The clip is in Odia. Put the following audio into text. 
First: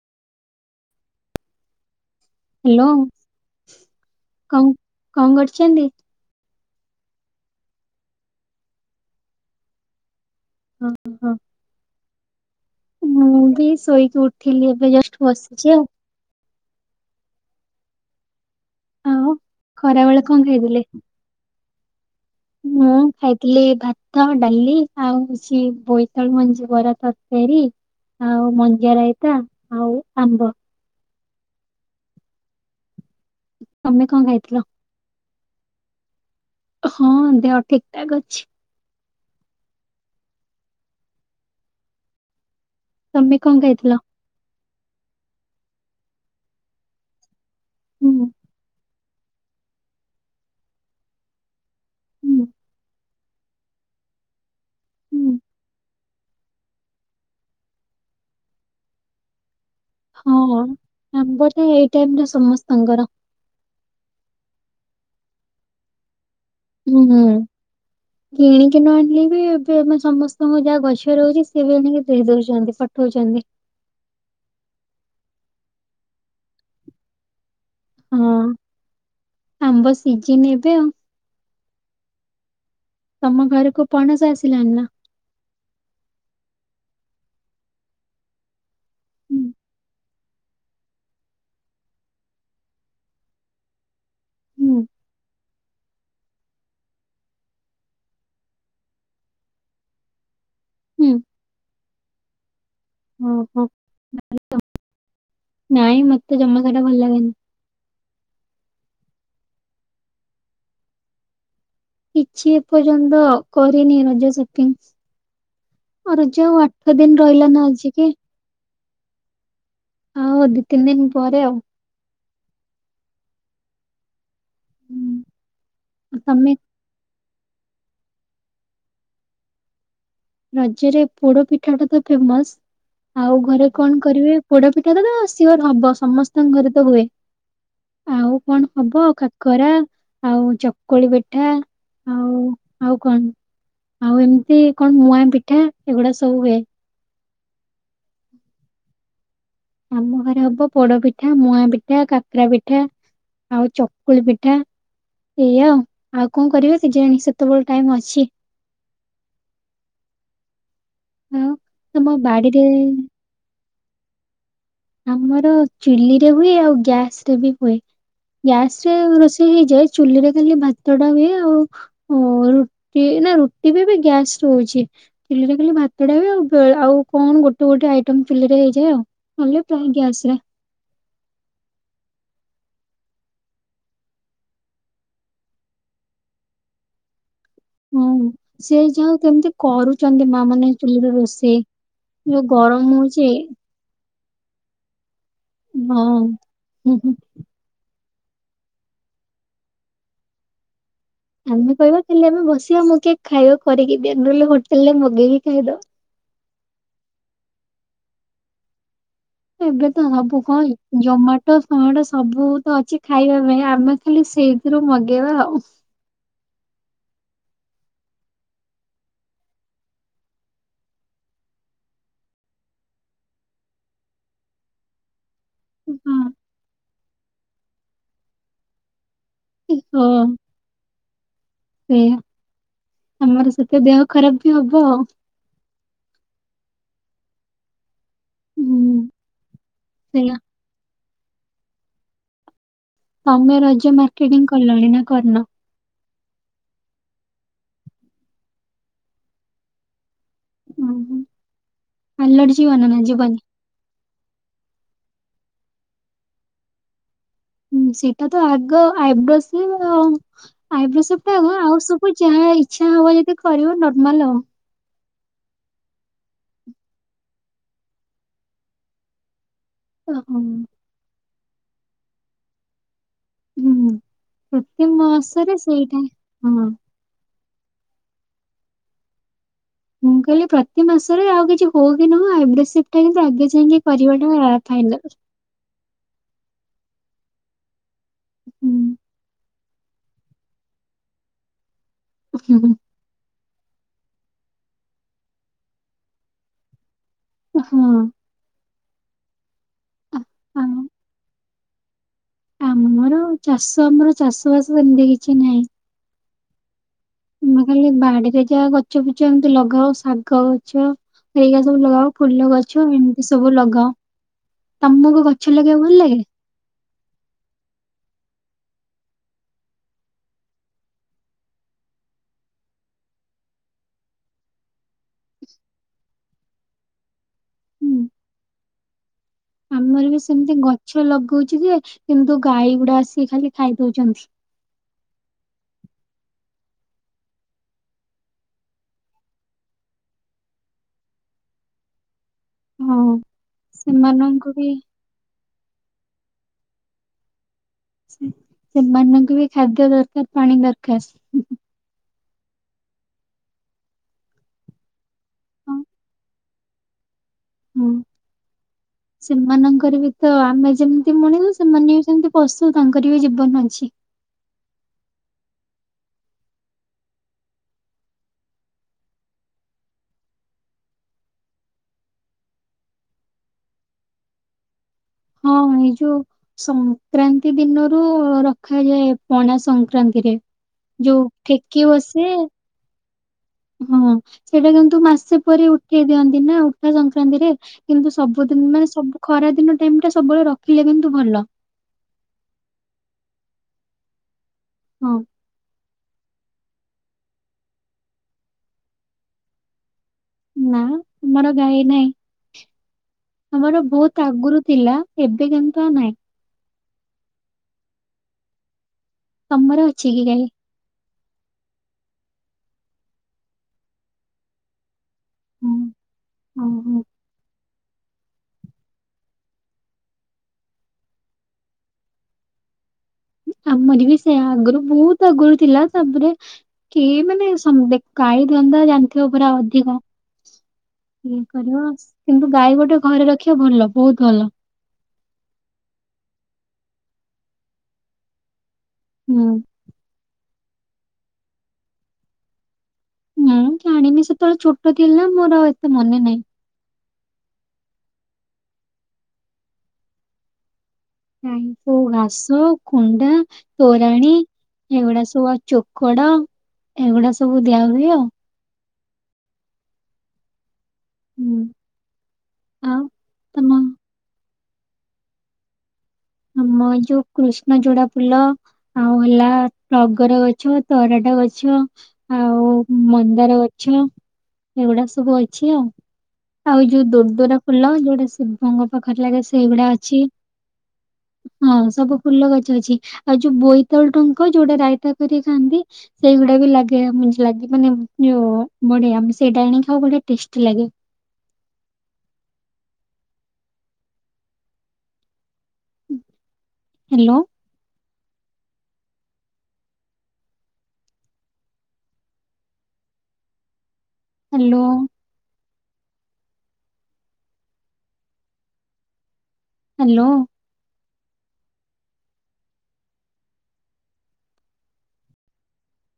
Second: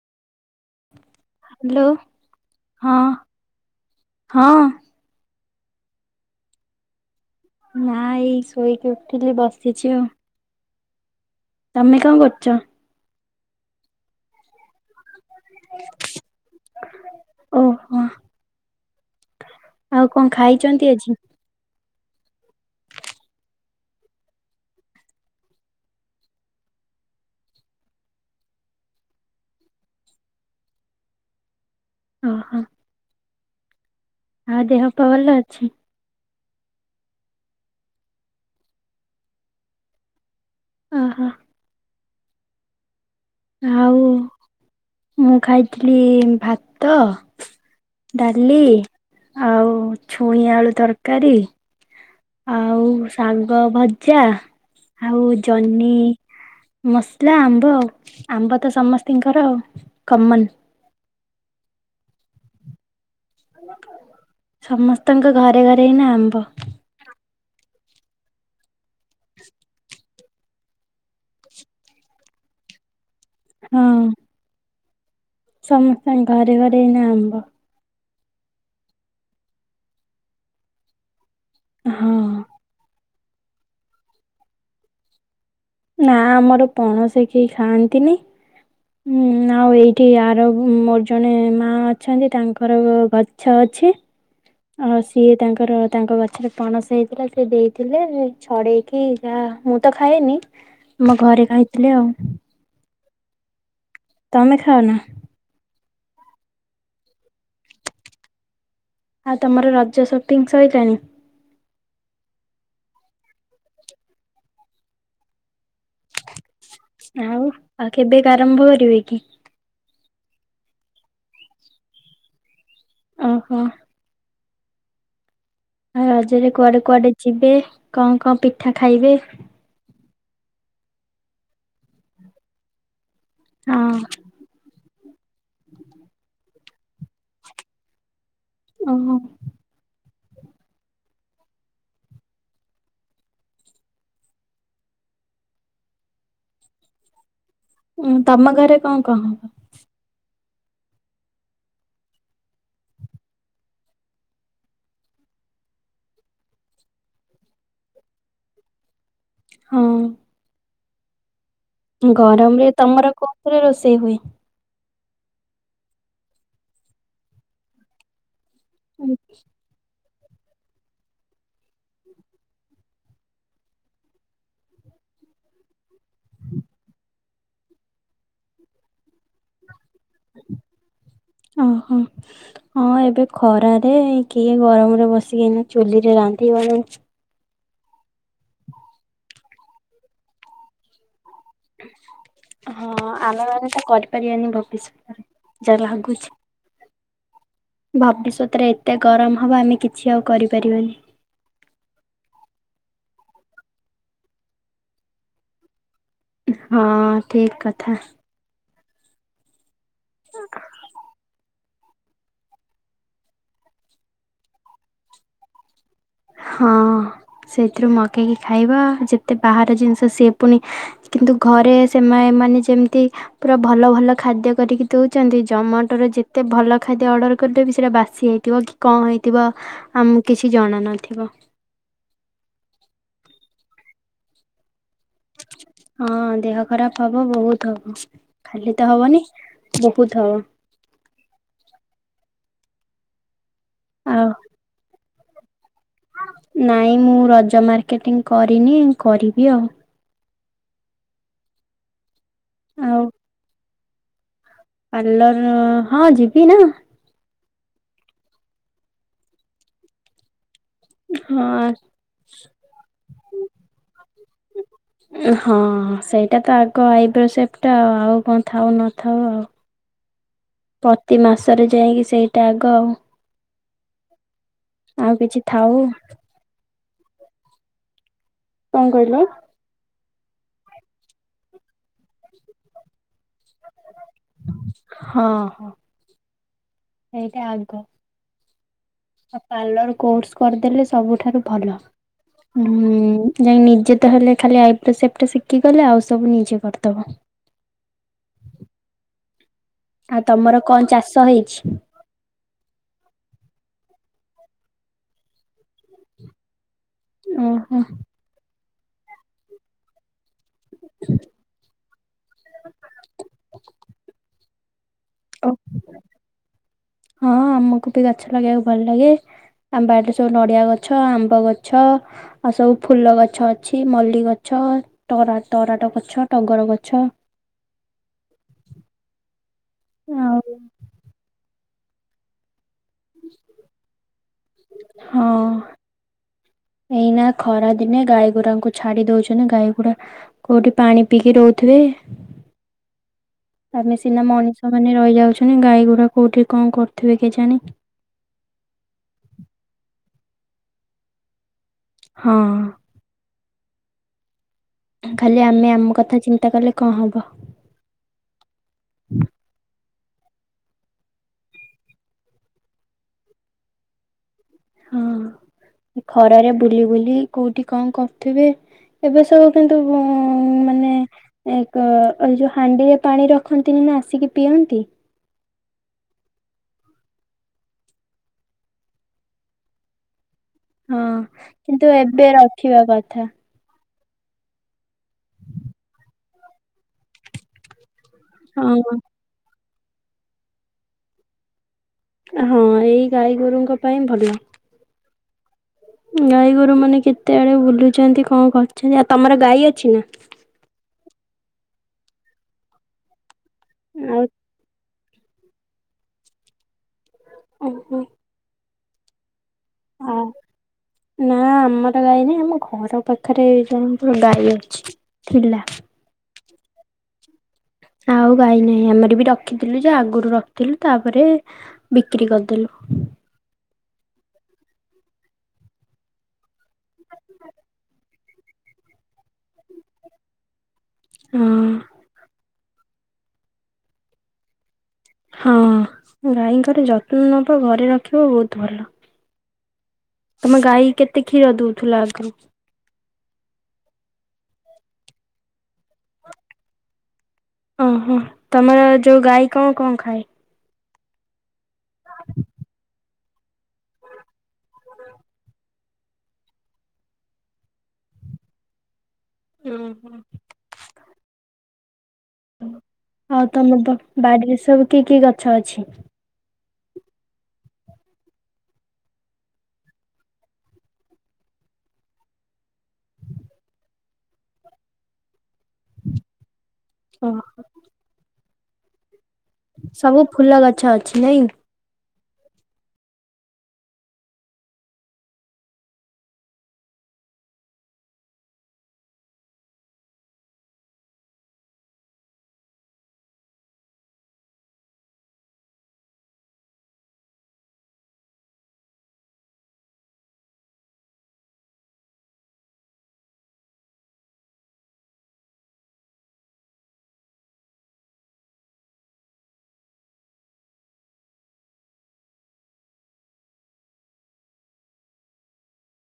ହାଲୋ ହାଲୋ ହଁ କଣ କଣ କରୁଚନ୍ତି? ନା ଏଇ ଶୋଇକି ଉଠିଲି ବସିଛି ଆଉ। ହୁଁ ହୁଁ। ତମେ କଣ କରୁଛ? ମୁଁ ବି ଶୋଇକି ଉଠଥିଲି ଏବେ ଜଷ୍ଟ ବସିଛି ଆଉ ଓହୋ। ଆ ଆଉ ଖରାବେଳେ କଣ ଖାଇଥିଲେ? ଖାଇଛନ୍ତି ଆଜି? ମୁଁ ଖାଇଥିଲି ଭାତ ଡାଲି ଆଉଛି ବୋଇତାଳ ମଞ୍ଜି ବରା ତତେ ରି ଆଉ ମଞ୍ଜି ରାଇତା ଆଉ ଆମ୍ବ। ଓହୋ। ତମେ କଣ ଖାଇଥିଲ? ଆଁ ଦେହ ପା ଭଲ ଅଛି। ହଁ ଦେହ ଠିକ୍‌ ଠାକ୍‌ ଅଛି। ଓହୋ। ତମେ କଣ କହିଥିଲ? ଆଉ ମୁଁ ଖାଇଥିଲି ଭାତ ହୁଁ ଡାଲି ଆଉ ଛୁଇଁ ଆଳୁ ତରକାରୀ ହୁଁ ଆଉ ଶାଗ ଭଜା ଆଉ ହୁଁ ଜହ୍ନି ମସଲା ଆମ୍ବ ଆଉ ଆମ୍ବ ତ ସମସ୍ତଙ୍କର ଆଉ ହଁ କମନ ଆମ୍ବ ତ ଏଇ ଟାଇମ୍ ରେ ସମସ୍ତଙ୍କର ସମସ୍ତଙ୍କ ଘରେ ଘରେ ଏଇନା ଆମ୍ବ। ହୁଁ ହୁଁ କିଣିକି ନ ଆଣିଲି ବି ଏବେ ଆମେ ସମସ୍ ତୁ ଯାହା ଗଛ ରହୁଛି ସି ବିକି ଦେଇ ଦଉଛନ୍ତି। ପଠଉଛନ୍ତି। ହଁ। ସମସ୍ତଙ୍କ ଘରେ ଘରେ ଏଇନା ଆମ୍ବ। ହଁ ଆମ୍ବ ସିଝିନି ଏବେ ଆଉ ହଁ। ତମ ଘରକୁ ପଣସ ଆସିଲାଣି ନା? ନା ଆମର ପଣସ କେହି ଖାଆନ୍ତିନି ହୁଁ। ଆଉ ଏଇ ଏଠି ଆର ମୋର ଜଣେ ମା ଅଛନ୍ତି ତାଙ୍କର ଗଛ ଅଛି। ହୁଁ। ଆ ସିଏ ତାଙ୍କର ତାଙ୍କ ଗଛରେ ପଣସ ହେଇଥିଲା ସେ ଦେଇଥିଲେ ଛଡେଇକି ଯାହା ମୁଁ ତ ଖାଏନି ହୁଁ ମୋ ଘରେ ଖାଇଥିଲେ ଆଉ ଓହୋ। ତମେ ଖାଅ ନା? ନାଇଁ ମତେ ଜମା ସେଇଟା ଭଲ ଲାଗେନି। ହଁ ତମର ରଜ ସୁଟିଂ ସଇଲାଣି? କିଛି ଏ ପର୍ଯ୍ୟନ୍ତ କରିନି ରଜ ସପିଂ ରଜ ଆଠ ଦିନ ରହିଲା ଆଉ ନା ଆଉ ଆଜିକି କେବେକା ଆରମ୍ଭ କରିବେ କି? ଆଉ ଦି ତିନି ଦିନ ପରେ ଆଉ ଓହୋ। ହୁଁ। ଆଉ ରଜରେ ତମେ କୁଆଡେ କୁଆଡେ ଯିବେ? କଣ କଣ ପିଠା ଖାଇବେ? ରଜରେ ପୋଡ ପିଠା ଟା ତ ଫେମସ ଆଉ ଘରେ ହଁ କଣ କରିବେ ପୋଡ ପି ଏଟାତ ସିଓର୍‌ ହବ ସମସ୍ତଙ୍କ ଘରେ ତ ହୁଏ। ଆଉ କଣ ହବ ଓହୋ କାକରା ଆଉ ଚକୁଳି ପିଠା ଆଉ ଆଉ କଣ ଆଉ ଏମିତି କଣ ମୁୂଆଁ ପିଠା ଏଗୁଡା ସବୁ ହୁଏ। ଉଁ ତମ ଘରେ କଣ କଣ ହବ? ଆମ ଘରେ ହବ ପୋଡପିଠା ମୁଆଁ ପିଠା କାକରା ପିଠା ଆଉ ଚକୁଳି ପିଠା ଏଇଆଉ ଆଉ କଣ କରିବେ କେଜାଣି ସେତେବେଳେ ଟାଇମ୍ ଅଛି। ହଁ। ଆଉ ତମ ଗରମ ବାଡିରେ ରେ ତମର କୋଉ ଘରେ ରୋଷେଇ ହୁଏ? ଆମର ଚୁଲି ରେ ହୁଏ ଆଉ ଗ୍ୟାସ ରେ ବି ହୁଏ। ଗ୍ୟାସ ରେ ରୋଷେଇ ହେଇଯାଇ ଚୁଲିରେ ଖାଲି ଭାତ ଟା ହୁଏ ଆଉ ରୁଟି ନା ରୁଟି ବି ଏବେ ଗ୍ୟାସ ହଉଛି। ଚୁଲରେ ଖାଲି ଭାତଟା ହୁଏ କଣ ଗୋଟେ ଗୋଟେ ଆଇଟମ ଚୁଲିରେ ହେଇଯାଏ ଆଉ ନହେଲେ ପ୍ରାୟ ଗ୍ୟାସ ରେ ଓହୋ। ହଁ ଏବେ ଖରାରେ କିଏ ଗରମରେ ବସିକିନା ଚୁଲିରେ ରାନ୍ଧି [inaudible] ହୁଁ ସେ ଯଉ କେମିତି କରୁଛନ୍ତି ମା ମାନେ ଚୁଲିରେ ରୋଷେଇ? ସେ ଯଉ ଗରମ ହଉଛ। ପରିନୀ ଭବି ସ ହଁ ହୁଁ ହୁଁ। ଭବିଷ୍ୟତରେ ଏତେ ଗରମ ହବ ଆମେ କିଛି ଆଉ କରିପାରିବାନି। ଆମେ କହିବା ଖାଲି ଆମେ ବସିବା ମୁଁ କିଏ ଖାଇବା କରିକି ହୋଟେଲରେ ମଗେଇକି ଖାଇଦବା। ହଁ ଠିକ କଥା। ଏବେ ତ ସବୁ କଣ ଜମାଟୋ ଫମାଟ ସବୁ ତ ଅଛି ଖାଇବା ପାଇଁ ଆମେ ଖାଲି ସେଇଥିରୁ ମଗେଇବା ଆଉ। ହଁ ସେଥିରୁ ମଗେଇକି ଖାଇବା ଯେତେ ବାହାର ଜିନିଷ ସି ପୁଣି କିନ୍ତୁ ଘରେ ସେମାନେମାନେ ଯେମିତି ପୁରା ଭଲ ଭଲ ଖାଦ୍ୟ କରିକି ଦେଉଛନ୍ତି ଜମାଟୋର ଯେ ହଁ ଏତେ ଭଲ ଖାଦ୍ୟ ଅର୍ଡର କରିଦେବି ସେଇଟା ବାସି ହେଇଥିବ କି କଣ ହେଇଥିବ। ଥିବା ଆମକୁ କିଛି ଜଣ ନଥିବ। ସେ ଆମର ସେତ ଦେହ ଖରାପ ବି ହବ ଆଉ। ହଁ ଦେହ ଖରାପ ହବ ବହୁତ ଖାଲି ତ ହୁଁ ହବନି ବହୁତ ସେଇଆ ହବ। ତମେ ରଜ ଆଉ ମାର୍କେଟିଂ କଲଣି ନା କରିନ? ନାଇଁ ମୁଁ ରଜ ମାର୍କେଟିଂ କରିନି କରିବି ଆଉ। ଓହୋ ପାଲର ଯିବନା ଆଉ ନା ଯିବନି? ପାର୍ଲର ହଁ ଯିବି ନା। ହଁ ସେଇଟା ତ ଆଗ ଆଇବ୍ରୋସେଭ ଆଉ। ଆଇବ୍ରୋ ସେଭଟା ଆଗ ହଁ ଆଉ ସବୁ ଯାହା ଇଚ୍ଛା ହବ ଯଦି କରିବ ନର୍ମାଲ ଆଉ। ହଁ ସେଇଟା ତ ଆଗ ଆଇବ୍ରୋ ସେପ୍ ଟା ଆଉ କଣ ଥାଉ ନଥାଉ ଆଉ। ହ ହ। ତାପରେ ଯାଇକି ସେଇଟା ଆଗ ଆଉ। ହୁଁ ପ୍ରତି ଆଉ କିଛି ମାସରେ ଥାଉ। ସେଇଟା ହଁ। କଣ କହିଲ? ମୁଁ କହିଲି ପ୍ରତି ମାସରେ ଆଉ କିଛି ହଉ କି ନହୋଉ ଆଇବ୍ରୋ ସେପ୍ ଟା ଆଗେ ଯାଇକି କରିଟା ଫାଇନାଲ। ଏଇଟା ଆଗ। ହୁଁ। ପାର୍ଲର କୋର୍ସ କରିଦେଲେ ସବୁଠାରୁ ଭଲ ହଁ। ହୁଁ ଯାଇଁକି ନିଜେ ତ ହେଲେ ଖାଲି ଆଇବ୍ରୋ ସେପ୍ ଟା ଶିଖି ଗଲେ ଆଉ ସବୁ ନିଜେ କରିଦବ। ହଁ। ଆଉ ତମର କଣ ଚାଷ ହେଇଛି? ଚାଷବାସ ସେମତି କିଛି ନାହିଁ। ତମେ ଓହୋ ଖାଲି ବାଡିରେ ଯାହା ଗଛ ଫଛ ଏମିତି ଲଗା ସା ଗ ଗଛ ଏଇଆ ସବୁ ଲଗାଉ ଫୁଲ ଗଛ ଏମିତି ସବୁ ଲଗାଉ। ତମକୁ ଗଛ ଲଗେଇବାକୁ ଭଲ ଲାଗେ? ହଁ ଆମକୁ ବି ଗଛ ଲଗେଇବାକୁ ଭଲ ଲାଗେ। ଆମ ବାଡିରେ ସବୁ ନଡିଆ ଗଛ ଆମ୍ବ ଗଛ ଆଉ ସବୁ ଫୁଲ ଗଛ ଅଛି ମଲ୍ଲି ଗଛ। [unintelligible] ଟରା ଟରାଟ ଗଛ ଟଗର ଗଛ ହୁଁ। ଆମର ବି ଆଉ ସେମିତି ଗଛ ଲଗଉଛୁ ଯେ କିନ୍ତୁ ଗାଈ ଗୁଡା ଆସିକି ଖାଲି ଖାଇ ଦଉଛନ୍ତି। ହଁ ଏଇନା ଖରା ଦିନେ ଗାଈଗୁରାଙ୍କୁ ଛାଡି ଦଉଛନ୍ତି। ଗାଈଗୁଡା କୋଉଠି ପାଣି ପିଇକି ରହୁଥି ଥୁବେ। ହଁ। ଆମେ ସିନା ସେମାନଙ୍କୁ ବି ମଣିଷ ମାନେ ରହିଯାଉଛନ୍ତି ଗାଈଗୁରା କୋଉଠି କଣ କରୁଥିବେ କେଜାଣି। ସେମାନଙ୍କୁ ବି ଖାଦ୍ୟ ଦରକାର ପାଣି ଦରକାର। ହଁ। ଖାଲି ଆମେ ଆମ କଥା ଚିନ୍ତା କଲେ କଣ ହବ? ହୁଁ। ସେମାନଙ୍କର ବି ତ ଆମେ ଯେମିତି ମଣିଷ ସେମାନେ ବି ସେମତି ପଶୁ ତାଙ୍କର ବି ଜୀବନ ଅଛି। [unintelligible] ହଁ ଖରାରେ ବୁଲି ବୁଲି କୋଉଠି କଣ କରୁଥିବେ। ଏବେ ସବୁ କିନ୍ତୁ ଉଁ ମାନେ ଏକ ଏ ଯୋଉ ହାଣ୍ଡିରେ ପାଣି ରଖନ୍ତିନି ଆସିକି ପିଅନ୍ତି। ହଁ। ଏଇ ଯୋଉ ସଂକ୍କ୍ରାନ୍ତି ଦିନରୁ ରଖାଯାଏ। ପଣା ସଂକ୍ରାନ୍ତିରେ। ହଁ ଯୋଉ କିନ୍ତୁ ଠେକି ଏବେ ବସେ ରଖିବା କଥା। ହଁ ସେଇଟା କିନ୍ତୁ ମାସେ ପରେ ଉଠେଇ ଦିଅନ୍ତି ନା ଉଠା ସଂକ୍ରାନ୍ତିରେ କିନ୍ତୁ ସବୁଦିନ ମାନେ ହଁ ସବୁ ଖରା ଦିନ ଟାଇମ ଟା ସବୁବେଳେ ରଖିଲେ କିନ୍ତୁ ଭଲ। ହଁ ଏଇ ଗାଈ ଗୋରୁଙ୍କ ପାଇଁ ଭଲ। ହଁ। ଗାଈଗୋରୁମାନେ କେତେ ଆଡ଼େ ବୁଲୁଛନ୍ତି କଣ କରୁଛନ୍ତି ଆଉ ତମର ଗାଈ ଅଛି ନା? ନା ଆମର ଗାଈ ନାହିଁ। ଆମର ବହୁତ ଆଉ ଆଗରୁ ଥିଲା ଏବେ କିନ୍ତୁ ଆଉ ନାଇଁ। ଓହୋ। ତମର ଆ ଅଛି କି ଗାଇ? ନା ଆମର ଗାଈ ନାଇଁ ଆମ ଘର ପାଖରେ ଜଣଙ୍କର ଗାଈ ଅଛି। ଥିଲା। ହଁ ହଁ ଆଉ ଗାଇ ନାହିଁ ଆମର ବି ରଖିଥିଲୁ ଯେ ଆଗରୁ ରଖିଥିଲୁ ତାପରେ ବିକ୍ରି କରିଦେଲୁ। ଆମର ବି ସେ ଆଗରୁ ବହୁତ ଆଗରୁ ଥିଲା ତାପରେ କିଏ ମାନେ ସମ୍ ଦେଖ ଗାଈ ଧନ୍ଦା ଜାଣିଥିବ ପୁରା ଅଧିକ ଇଏ ହଁ କରିବ କିନ୍ତୁ ଗାଈ ଗୋଟେ ଘରେ ରଖିବା ଭଲ ବହୁତ ଭଲ। ହଁ ଗାଈଙ୍କର ଯତ୍ନ ନବା ଘରେ ରଖିବା ବହୁତ ଭଲ। ହୁଁ। ତମେ ଗାଈ କେତେ କ୍ଷୀର ଦଉଥିଲ ଆଗରୁ? ମୁଁ ଜାଣିନି ସେତେବେଳେ ଛୋଟ ଥିଲି ନା ମୋର ଆଉ ଏତେ ମନେ ନାହିଁ। ଓହୋ ତମର ଯୋଉ ଗାଈ କଣ କଣ ଖାଏ? ଗାଈଙ୍କୁ ଘାସ କୁଣ୍ଡା ତୋରାଣୀ ଏଗୁଡା ସବୁ ଅ ଚୋକଡ ଏଗୁଡା ସବୁ ଦିଆ ହୁଏ ଆଉ। ହୁଁ ହୁଁ। ହୁଁ। ଆଉ ତମ ବାଡିରେ ସବୁ କି କି ଗଛ ଅଛି? ଆମ ଏ ଯୋଉ କୃଷ୍ଣ ଚୁଡା ଫୁଲ ଆଉ ହେଲା ଟଗର ଗଛ ତରାଟ ଗଛ। ଛ ଆଉ ମନ୍ଦାର ଗଛ ଏଗୁଡା ସବୁ ଅ ଛି ଆଉ ଆଉ ଯୋଉ ଓ ଦୂରଦୂରା ଫୁଲ ଯୋଉଟା ଶିବଙ୍କ ପାଖରେ ଲାଗେ। ସେଇଗୁଡା ସବୁ ଅଛି। ଫୁଲ ଗଛ ଅଛି ନାଇଁ? ହଁ ସବୁ ଫୁଲ ଗଛ ଅଛି। ଆଉ ଯୋଉ ବୋଇତାଳୁ ଡଙ୍କ ଯୋଉଟା ରାଇତା କରିକି ଖାଆନ୍ତି ସେଇଗୁଡା ବି ଲାଗେ ଲାଗେ ମାନେ ଜଉ ବଢ଼ିଆ ସେଇଟାଆଣି ଖାଉ ବଢିଆ ଟେଷ୍ଟି ଲାଗେ। [inaudible] ହ୍ୟାଲୋ। ହ୍ୟାଲୋ। ହ୍ୟାଲୋ।